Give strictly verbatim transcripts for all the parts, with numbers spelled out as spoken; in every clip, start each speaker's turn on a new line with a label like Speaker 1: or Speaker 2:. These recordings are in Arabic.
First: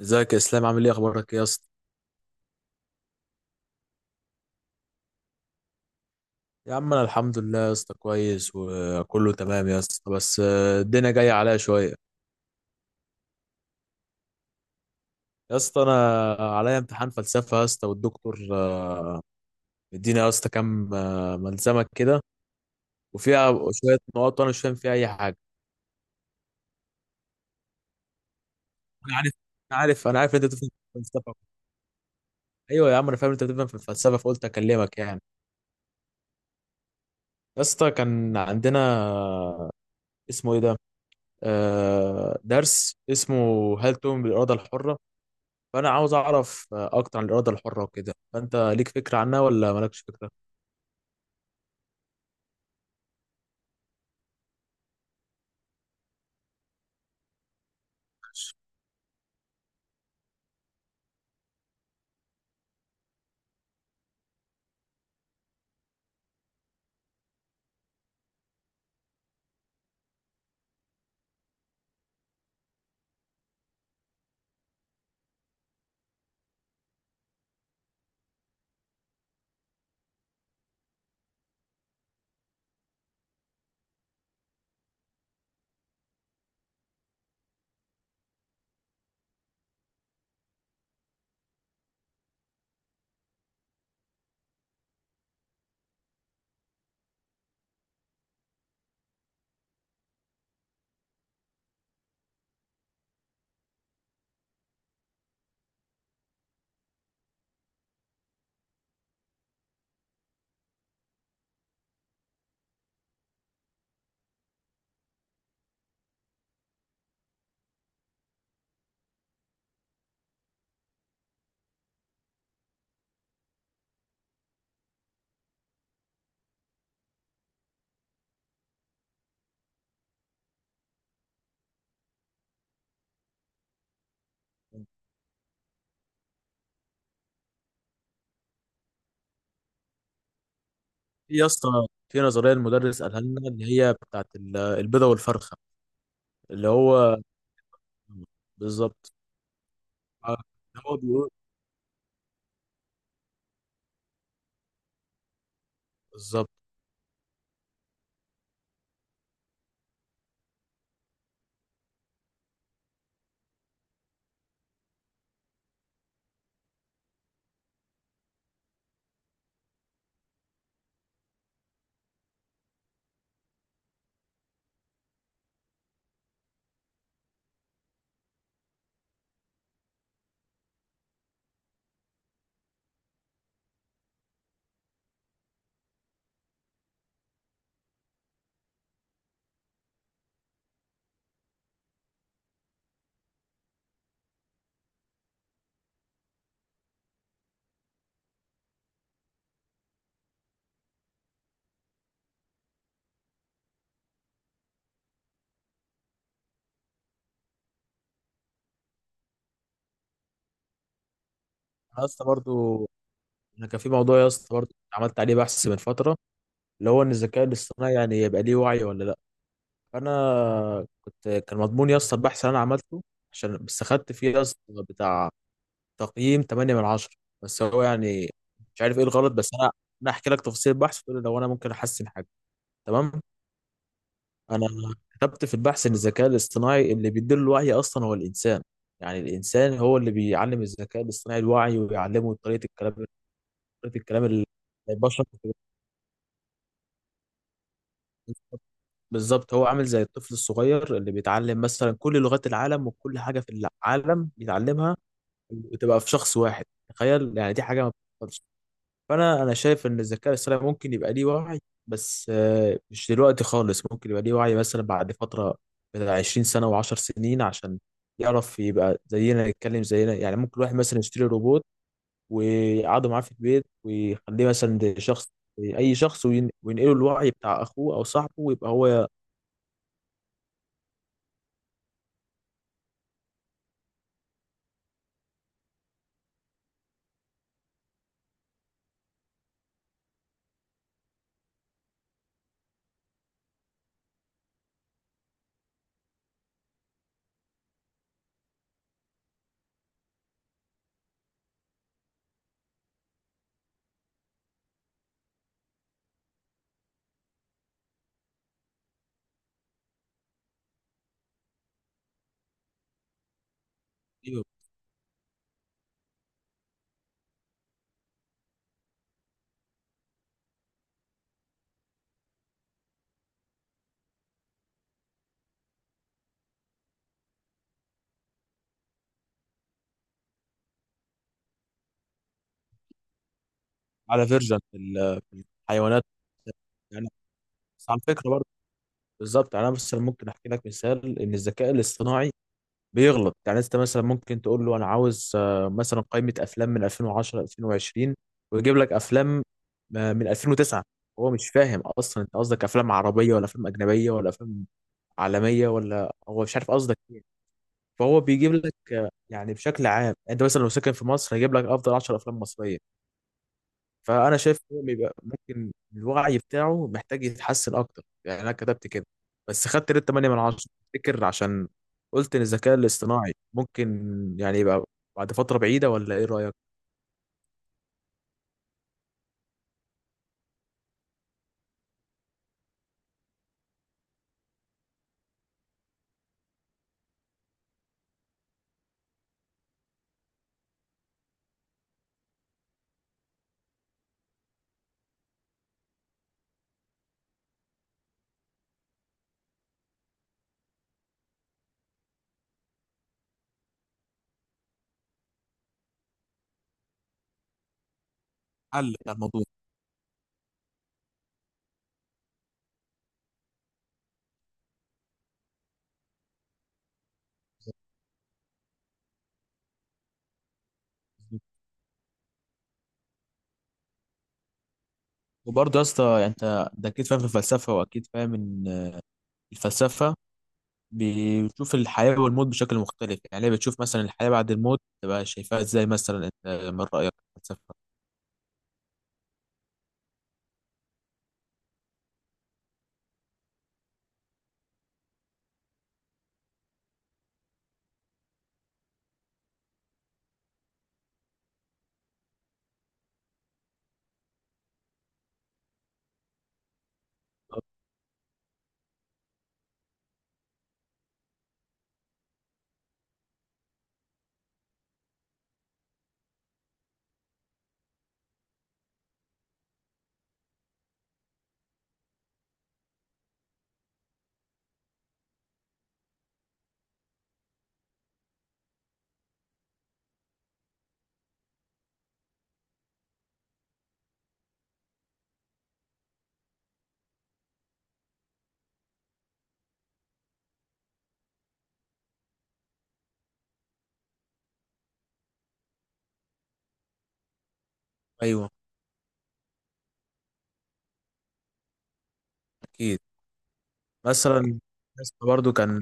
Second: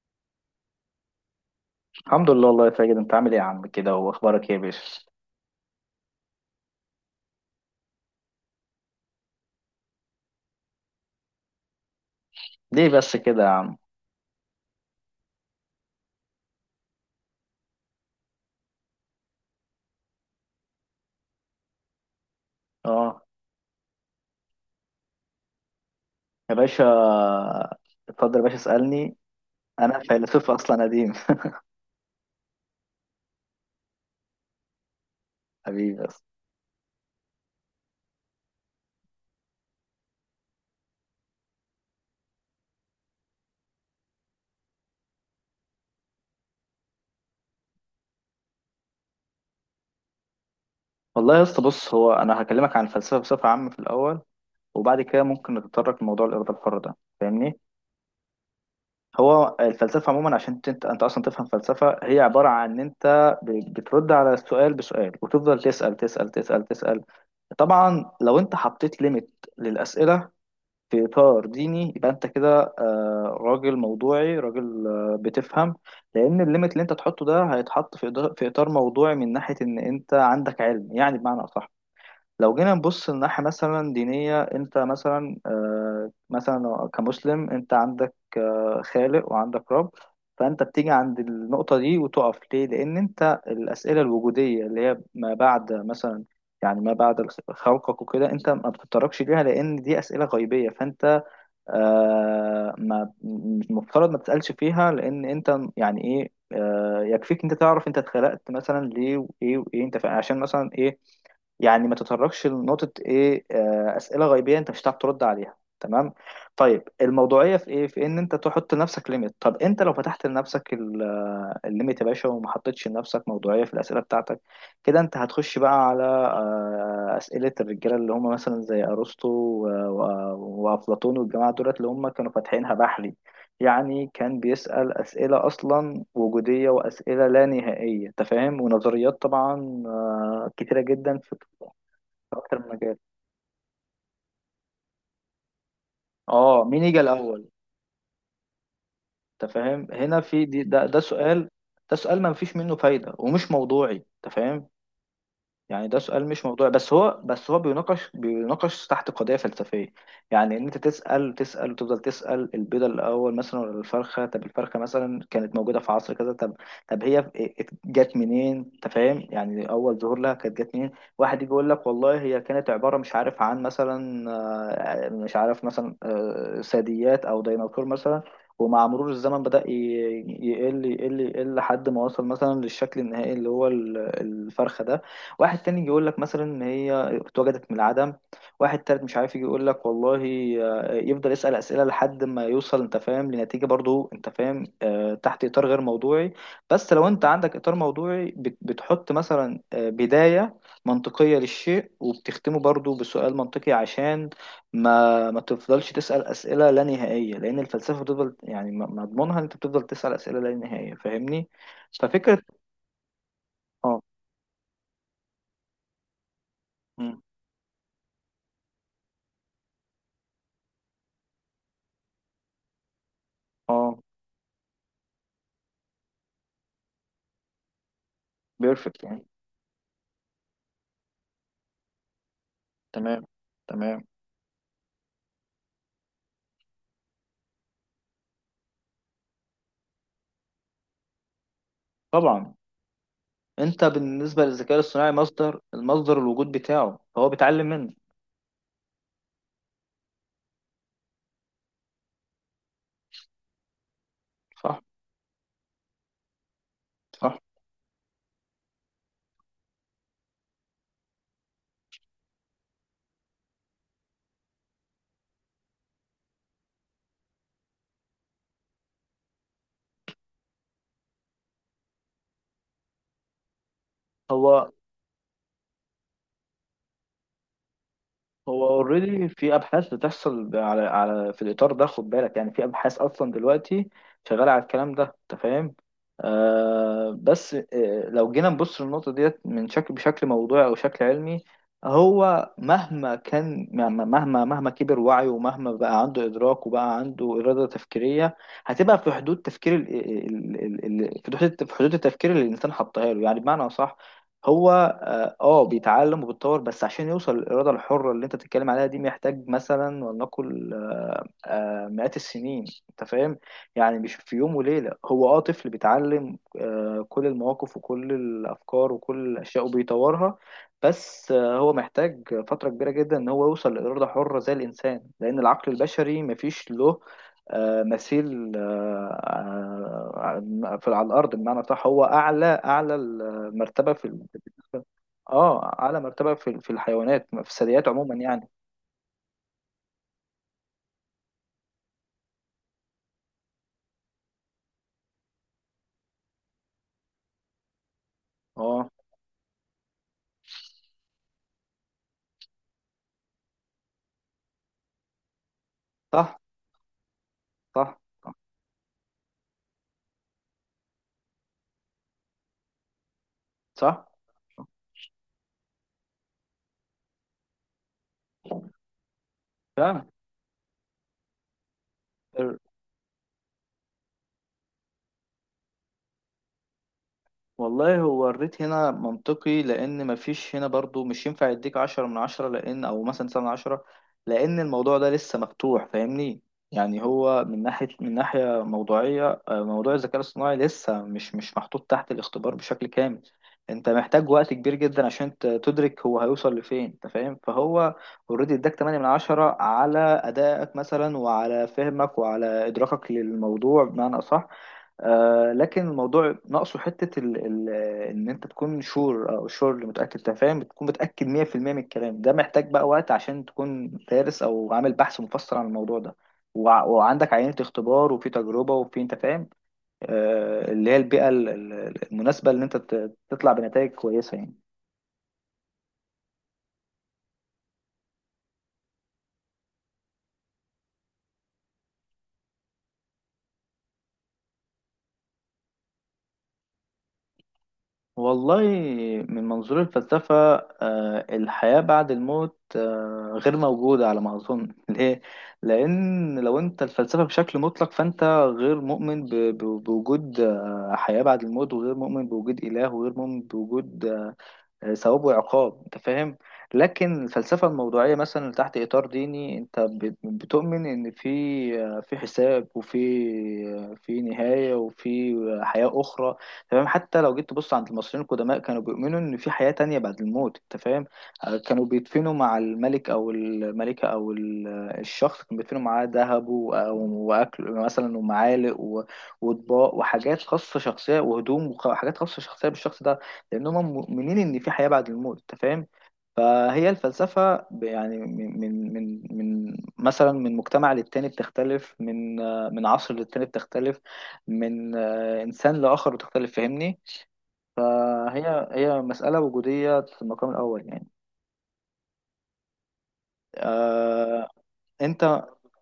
Speaker 1: ازيك يا اسلام؟ عامل ايه؟ اخبارك ايه يا اسطى؟
Speaker 2: الحمد لله والله يا ساجد، انت عامل ايه يا عم كده، واخبارك ايه يا باشا؟
Speaker 1: يا عم انا الحمد لله يا اسطى، كويس وكله تمام يا اسطى، بس آه، الدنيا جايه عليا شويه.
Speaker 2: ليه بس كده يا عم؟
Speaker 1: يا اسطى انا عليا امتحان فلسفه يا اسطى، والدكتور آه، مدينا يا اسطى كام آه، ملزمه كده،
Speaker 2: اه
Speaker 1: وفيها شويه نقاط وانا مش فاهم فيها اي حاجه.
Speaker 2: يا باشا، اتفضل يا باشا اسالني.
Speaker 1: انا عارف انا
Speaker 2: انا
Speaker 1: عارف انا عارف انت
Speaker 2: فيلسوف
Speaker 1: بتفهم
Speaker 2: اصلا
Speaker 1: في
Speaker 2: قديم.
Speaker 1: الفلسفه. ايوه يا عم، انا فاهم انت بتفهم في الفلسفه، فقلت اكلمك يعني.
Speaker 2: حبيبي بس.
Speaker 1: يا اسطى كان عندنا، اسمه ايه ده، آه درس اسمه هل تؤمن بالاراده الحره؟ فانا عاوز اعرف آه، اكتر عن الاراده الحره وكده، فانت ليك فكره عنها ولا مالكش فكره؟
Speaker 2: والله يا اسطى بص، هو انا هكلمك عن الفلسفه بصفه عامه في الاول، وبعد كده ممكن نتطرق لموضوع الاراده الحره ده، فاهمني؟ هو الفلسفه عموما، عشان انت انت اصلا تفهم فلسفه، هي عباره عن ان انت ب- بترد على السؤال بسؤال، وتفضل تسال تسال تسال تسال. طبعا لو انت حطيت ليميت للاسئله في إطار ديني، يبقى أنت كده آه، راجل موضوعي، راجل آه، بتفهم. لأن الليميت اللي أنت تحطه ده هيتحط في إضا- في إطار موضوعي، من ناحية إن أنت عندك علم، يعني بمعنى أصح. لو جينا نبص لناحية مثلا دينية، أنت مثلا آه، مثلا كمسلم أنت عندك آه، خالق وعندك رب. فأنت بتيجي عند النقطة دي وتقف ليه؟ لأن أنت الأسئلة الوجودية اللي هي ما بعد مثلا، يعني ما بعد الخ- خلقك وكده، أنت ما بتتطرقش ليها لأن دي أسئلة غيبية. فأنت آه ما مش المفترض ما تسألش فيها، لأن أنت يعني إيه، آه، يكفيك أنت تعرف أنت اتخلقت مثلا ليه وإيه وإيه، أنت فا- عشان مثلا إيه. يعني ما تتطرقش لنقطة إيه، آه، أسئلة غيبية أنت مش هتعرف ترد عليها، تمام؟ طيب الموضوعية في إيه؟ في إن أنت تحط لنفسك ليميت. طب أنت لو فتحت لنفسك ال- آه، الليميت يا باشا وما حطيتش لنفسك موضوعية في الأسئلة بتاعتك، كده انت هتخش بقى على آه، أسئلة الرجالة اللي هم مثلا زي أرسطو و- و- وأفلاطون والجماعة دولت اللي هم كانوا فاتحينها بحري. يعني كان بيسأل أسئلة أصلا وجودية، وأسئلة لا نهائية، أنت فاهم؟ ونظريات طبعا آه، كتيرة جدا
Speaker 1: في
Speaker 2: في
Speaker 1: يا اسطى، في
Speaker 2: في
Speaker 1: نظريه
Speaker 2: أكتر من مجال.
Speaker 1: المدرس قالها لنا اللي هي بتاعت ال- البيضه والفرخه،
Speaker 2: اه،
Speaker 1: اللي
Speaker 2: مين يجي
Speaker 1: هو
Speaker 2: الأول؟
Speaker 1: بالظبط،
Speaker 2: أنت فاهم؟ هنا
Speaker 1: آه،
Speaker 2: في دي ده,
Speaker 1: هو
Speaker 2: ده
Speaker 1: بيقول
Speaker 2: سؤال، ده سؤال ما فيش منه فايدة ومش موضوعي، أنت فاهم؟ يعني ده سؤال مش
Speaker 1: بالظبط.
Speaker 2: موضوعي، بس هو بس هو بيناقش بيناقش تحت قضية فلسفية. يعني ان انت تسأل تسأل وتفضل تسأل، البيضة الاول مثلا ولا الفرخة؟ طب الفرخة مثلا كانت موجودة في عصر كذا، طب طب هي إيه، ات- جت منين، انت فاهم؟ يعني اول ظهور لها كانت جت منين؟ واحد يجي يقول لك والله هي كانت عبارة مش عارف، عن مثلا آه، مش عارف مثلا آه، ثدييات او ديناصور مثلا، ومع مرور الزمن بدأ ي- يقل يقل يقل لحد ما وصل مثلا للشكل النهائي اللي هو ال- الفرخة ده. واحد تاني يجي يقول لك مثلا ان هي اتوجدت من العدم. واحد تالت مش عارف يجي يقول لك والله آه، يفضل يسأل أسئلة لحد ما يوصل انت فاهم لنتيجة، برضو انت فاهم آه، تحت إطار غير موضوعي. بس لو انت عندك إطار موضوعي، بت- بتحط مثلا آه، بداية منطقية للشيء، وبتختمه برضو بسؤال منطقي، عشان ما ما تفضلش تسأل أسئلة لا نهائية، لأن الفلسفة بتفضل يعني م- مضمونها ان انت بتفضل تسأل أسئلة لا نهائية، فاهمني؟
Speaker 1: انا اسطى
Speaker 2: ففكرة.
Speaker 1: برضو، انا كان في
Speaker 2: اه.
Speaker 1: موضوع يا اسطى برضو عملت عليه بحث من فتره، اللي هو ان
Speaker 2: مم.
Speaker 1: الذكاء الاصطناعي يعني يبقى ليه وعي ولا لا. فانا كنت، كان مضمون يا اسطى البحث اللي انا عملته، عشان بس
Speaker 2: اه.
Speaker 1: خدت فيه يا اسطى بتاع تقييم تمانية من عشرة من عشرة. بس هو يعني مش عارف
Speaker 2: بيرفكت
Speaker 1: ايه
Speaker 2: يعني.
Speaker 1: الغلط. بس انا انا احكي لك تفاصيل البحث، وتقول لي لو انا ممكن احسن حاجه، تمام.
Speaker 2: تمام، تمام.
Speaker 1: انا كتبت في البحث ان الذكاء الاصطناعي اللي بيدير الوعي اصلا هو الانسان. يعني الانسان هو اللي بيعلم الذكاء الاصطناعي الوعي، ويعلمه
Speaker 2: طبعا
Speaker 1: طريقه الكلام
Speaker 2: انت
Speaker 1: طريقه الكلام
Speaker 2: بالنسبه
Speaker 1: اللي
Speaker 2: للذكاء الاصطناعي
Speaker 1: البشر
Speaker 2: مصدر، المصدر الوجود بتاعه فهو بيتعلم منه.
Speaker 1: بالظبط، هو عامل زي الطفل الصغير اللي بيتعلم مثلا كل لغات العالم وكل حاجه في العالم
Speaker 2: صح،
Speaker 1: بيتعلمها، وتبقى في شخص واحد، تخيل
Speaker 2: صح.
Speaker 1: يعني دي حاجه ما. فانا انا شايف ان الذكاء الاصطناعي ممكن يبقى ليه وعي، بس آه، مش دلوقتي خالص، ممكن يبقى ليه وعي مثلا بعد فتره بتاع عشرين سنة سنه و10 سنين، عشان يعرف يبقى زينا، يتكلم زينا. يعني ممكن واحد مثلا يشتري روبوت ويقعده معاه في البيت ويخليه
Speaker 2: هو
Speaker 1: مثلا ده شخص، اي شخص، وين- وينقله الوعي بتاع اخوه او صاحبه
Speaker 2: هو
Speaker 1: ويبقى هو
Speaker 2: اوريدي في ابحاث بتحصل على على في الاطار ده، خد بالك، يعني في ابحاث اصلا دلوقتي شغاله على الكلام ده، انت فاهم؟ آه، بس آه، لو جينا نبص للنقطه ديت من شكل، بشكل موضوعي او شكل علمي، هو مهما كان، مهما مهما مهما كبر وعيه، ومهما بقى عنده ادراك وبقى عنده اراده تفكيريه، هتبقى في حدود تفكير ال ال ال ال في حدود، في حدود التفكير اللي الانسان حطها له، يعني بمعنى صح. هو اه آه، بيتعلم وبيتطور، بس عشان يوصل للإرادة الحرة اللي انت بتتكلم عليها دي، محتاج مثلا ولنقل آه، آه، مئات السنين، انت فاهم؟ يعني مش في يوم وليلة. هو اه طفل بيتعلم آه، كل المواقف وكل الأفكار وكل الأشياء وبيطورها، بس آه، هو محتاج فترة كبيرة جدا ان هو يوصل لإرادة حرة زي الإنسان، لأن العقل البشري مفيش له آه، مثيل آه، آه، في على الأرض، بمعنى صح هو أعلى أعلى المرتبة في،
Speaker 1: على فيرجن في ال- في
Speaker 2: اه، اعلى
Speaker 1: الحيوانات
Speaker 2: مرتبة في في
Speaker 1: يعني.
Speaker 2: الحيوانات، في الثدييات
Speaker 1: بس على
Speaker 2: عموما
Speaker 1: فكره برضه
Speaker 2: يعني.
Speaker 1: بالظبط، يعني انا مثلا ممكن احكي لك مثال ان الذكاء الاصطناعي بيغلط. يعني انت مثلا ممكن تقول له انا عاوز آه، مثلا قائمه افلام من ألفين وعشرة ألفين وعشرين، ويجيب
Speaker 2: اه،
Speaker 1: لك افلام آه، من ألفين وتسعة. هو مش فاهم اصلا انت قصدك افلام عربيه ولا افلام اجنبيه ولا افلام عالميه، ولا
Speaker 2: صح
Speaker 1: هو مش عارف قصدك ايه.
Speaker 2: صح
Speaker 1: فهو
Speaker 2: صح
Speaker 1: بيجيب لك آه، يعني بشكل عام، انت مثلا لو ساكن في مصر هيجيب لك افضل عشر أفلام افلام مصريه.
Speaker 2: صح،
Speaker 1: فانا شايف ان هو بيبقى، ممكن الوعي بتاعه محتاج يتحسن اكتر. يعني انا كتبت كده، بس خدت
Speaker 2: فعلا.
Speaker 1: ريت تمانية من عشرة. تفتكر عشان قلت ان الذكاء الاصطناعي ممكن يعني يبقى بعد فتره بعيده، ولا ايه رايك
Speaker 2: والله هو الريت هنا منطقي، لأن مفيش هنا برضو مش ينفع يديك عشرة من عشرة، لأن، أو مثلا سبعة من عشرة، لأن الموضوع ده لسه مفتوح فاهمني. يعني هو من ناحية، من ناحية موضوعية، آه، موضوع الذكاء الاصطناعي لسه مش مش محطوط تحت الاختبار بشكل كامل. أنت محتاج وقت كبير جدا عشان ت- تدرك هو هيوصل لفين، أنت فاهم؟ فهو اوريدي اداك تمانية من عشرة على أدائك مثلا، وعلى فهمك، وعلى إدراكك للموضوع بمعنى أصح. آه، لكن الموضوع ناقصه حتة ال ال إن أنت تكون
Speaker 1: حل بتاع
Speaker 2: شور،
Speaker 1: الموضوع؟
Speaker 2: أو شور اللي متأكد أنت فاهم، بتكون متأكد مية في المية من الكلام ده، محتاج بقى وقت عشان تكون دارس أو عامل بحث مفصل عن الموضوع ده، وع وعندك عينة اختبار، وفي تجربة، وفي، أنت فاهم، آه، اللي هي البيئة ال- ال- المناسبة إن أنت ت- تطلع بنتائج كويسة يعني.
Speaker 1: وبرضه يا اسطى، يعني انت ده اكيد فاهم في الفلسفه، واكيد فاهم ان الفلسفه بتشوف الحياه والموت بشكل مختلف. يعني هي بتشوف مثلا الحياه بعد الموت، تبقى شايفاها ازاي مثلا؟ انت من رايك في الفلسفه؟
Speaker 2: والله من منظور الفلسفة، آه، الحياة بعد الموت آه، غير موجودة على ما أظن. ليه؟ لأن لو أنت الفلسفة بشكل مطلق، فأنت غير مؤمن ب- ب- بوجود آه، حياة بعد الموت، وغير مؤمن بوجود إله، وغير مؤمن بوجود ثواب وعقاب، انت فاهم. لكن الفلسفة الموضوعية مثلا تحت إطار ديني، انت بت- بتؤمن ان في في حساب، وفي في نهاية، وفي حياة أخرى، تمام؟ حتى لو جيت تبص عند المصريين القدماء كانوا بيؤمنوا ان في حياة تانية بعد الموت، انت فاهم؟ آه، كانوا بيدفنوا مع الملك او الملكة او ال- الشخص، كانوا بيدفنوا معاه ذهب و- واكل مثلا ومعالق و- واطباق، وحاجات خاصة شخصية، وهدوم وحاجات خاصة شخصية بالشخص ده، لأنهم مؤمنين إن في حياة بعد الموت، أنت فاهم؟ فهي الفلسفة ب- يعني من من من من مثلا من مجتمع للتاني بتختلف، من آه، من عصر للتاني بتختلف، من آه، إنسان لآخر بتختلف، فاهمني؟
Speaker 1: ايوه،
Speaker 2: فهي هي مسألة وجودية في المقام الأول يعني.
Speaker 1: اكيد.
Speaker 2: آه،
Speaker 1: مثلا
Speaker 2: أنت
Speaker 1: برضو كان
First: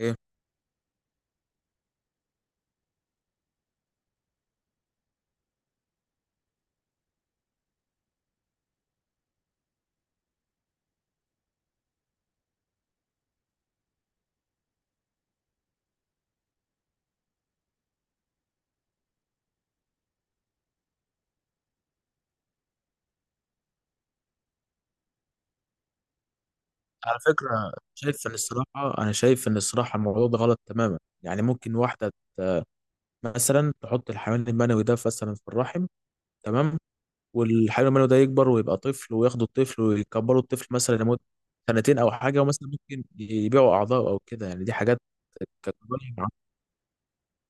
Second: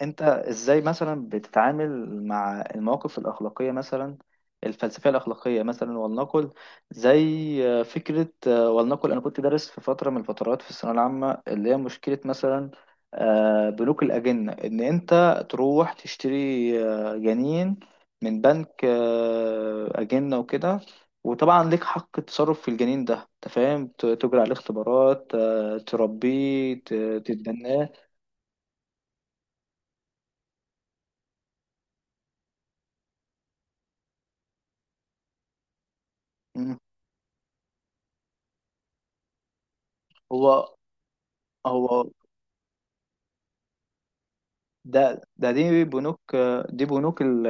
Speaker 1: إيه؟
Speaker 2: انت ازاي مثلا بتتعامل مع المواقف الاخلاقيه مثلا، الفلسفيه الاخلاقيه مثلا، ولنقل زي فكره آه، ولنقل انا كنت دارس في فتره من الفترات في الثانويه العامه، اللي هي مشكله مثلا آه، بنوك الاجنه، ان انت تروح تشتري آه، جنين من بنك آه، اجنه وكده، وطبعا ليك حق التصرف في الجنين ده، انت فاهم، ت- تجري عليه اختبارات، آه، تربيه ت-
Speaker 1: على فكرة،
Speaker 2: تتبناه.
Speaker 1: شايف إن الصراحة أنا شايف إن الصراحة الموضوع ده غلط تماما. يعني ممكن واحدة مثلا تحط الحيوان المنوي ده مثلا في الرحم،
Speaker 2: مم.
Speaker 1: تمام، والحيوان المنوي ده يكبر ويبقى طفل، وياخدوا الطفل ويكبروا
Speaker 2: هو
Speaker 1: الطفل مثلا لمدة سنتين
Speaker 2: هو
Speaker 1: أو حاجة، ومثلا ممكن يبيعوا أعضاء أو كده. يعني دي حاجات
Speaker 2: ده ده دي
Speaker 1: كجرايم
Speaker 2: بنوك، دي بنوك ال-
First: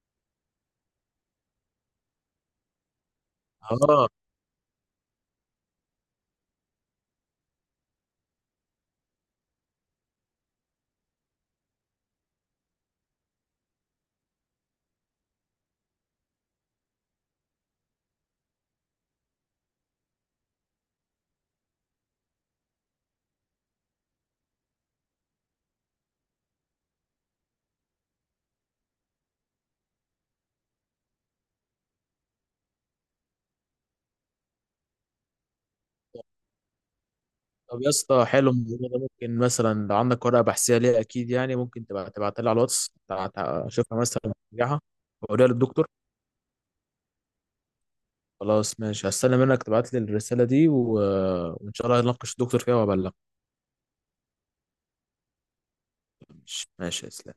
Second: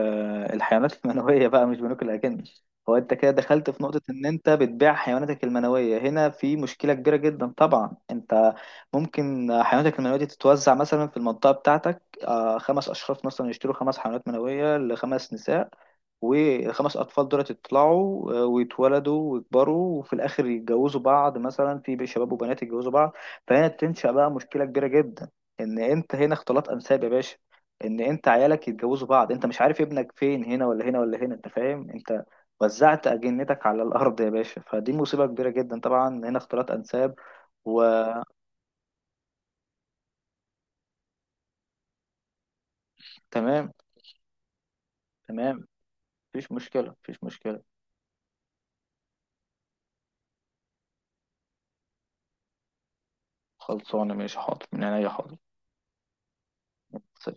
Speaker 2: الحيوانات المنوية بقى، مش بنوك الأجانب. هو أنت كده دخلت في نقطة
Speaker 1: آه
Speaker 2: إن أنت بتبيع حيواناتك المنوية، هنا في مشكلة كبيرة جدا طبعا. أنت ممكن حيواناتك المنوية دي تتوزع مثلا في المنطقة بتاعتك، آه، خمس أشخاص مثلا يشتروا خمس حيوانات منوية لخمس نساء، والخمس أطفال دول يطلعوا آه، ويتولدوا ويكبروا، وفي الآخر يتجوزوا بعض، مثلا في شباب وبنات يتجوزوا بعض. فهنا تنشأ بقى مشكلة كبيرة جدا، ان انت هنا اختلاط انساب يا باشا. ان انت عيالك يتجوزوا بعض، انت مش عارف ابنك فين، هنا ولا هنا ولا هنا، انت فاهم؟ انت وزعت اجنتك على الارض يا باشا، فدي مصيبه كبيره جدا طبعا، هنا اختلاط انساب.
Speaker 1: طب يا
Speaker 2: وتمام،
Speaker 1: اسطى، حلو الموضوع ده. ممكن مثلا لو عندك ورقة بحثية ليه، أكيد يعني، ممكن تبقى تبعتها لي على الواتس، تع- تع-
Speaker 2: تمام،
Speaker 1: أشوفها مثلا ترجعها وأوريها
Speaker 2: تمام.
Speaker 1: للدكتور.
Speaker 2: مفيش مشكله، مفيش مشكله.
Speaker 1: خلاص ماشي، هستنى منك تبعت لي الرسالة دي، و... وإن شاء الله هنناقش الدكتور فيها وأبلغ.
Speaker 2: خلصانه ماشي، حاضر من عينيا، حاضر.
Speaker 1: ماشي ماشي يا إسلام.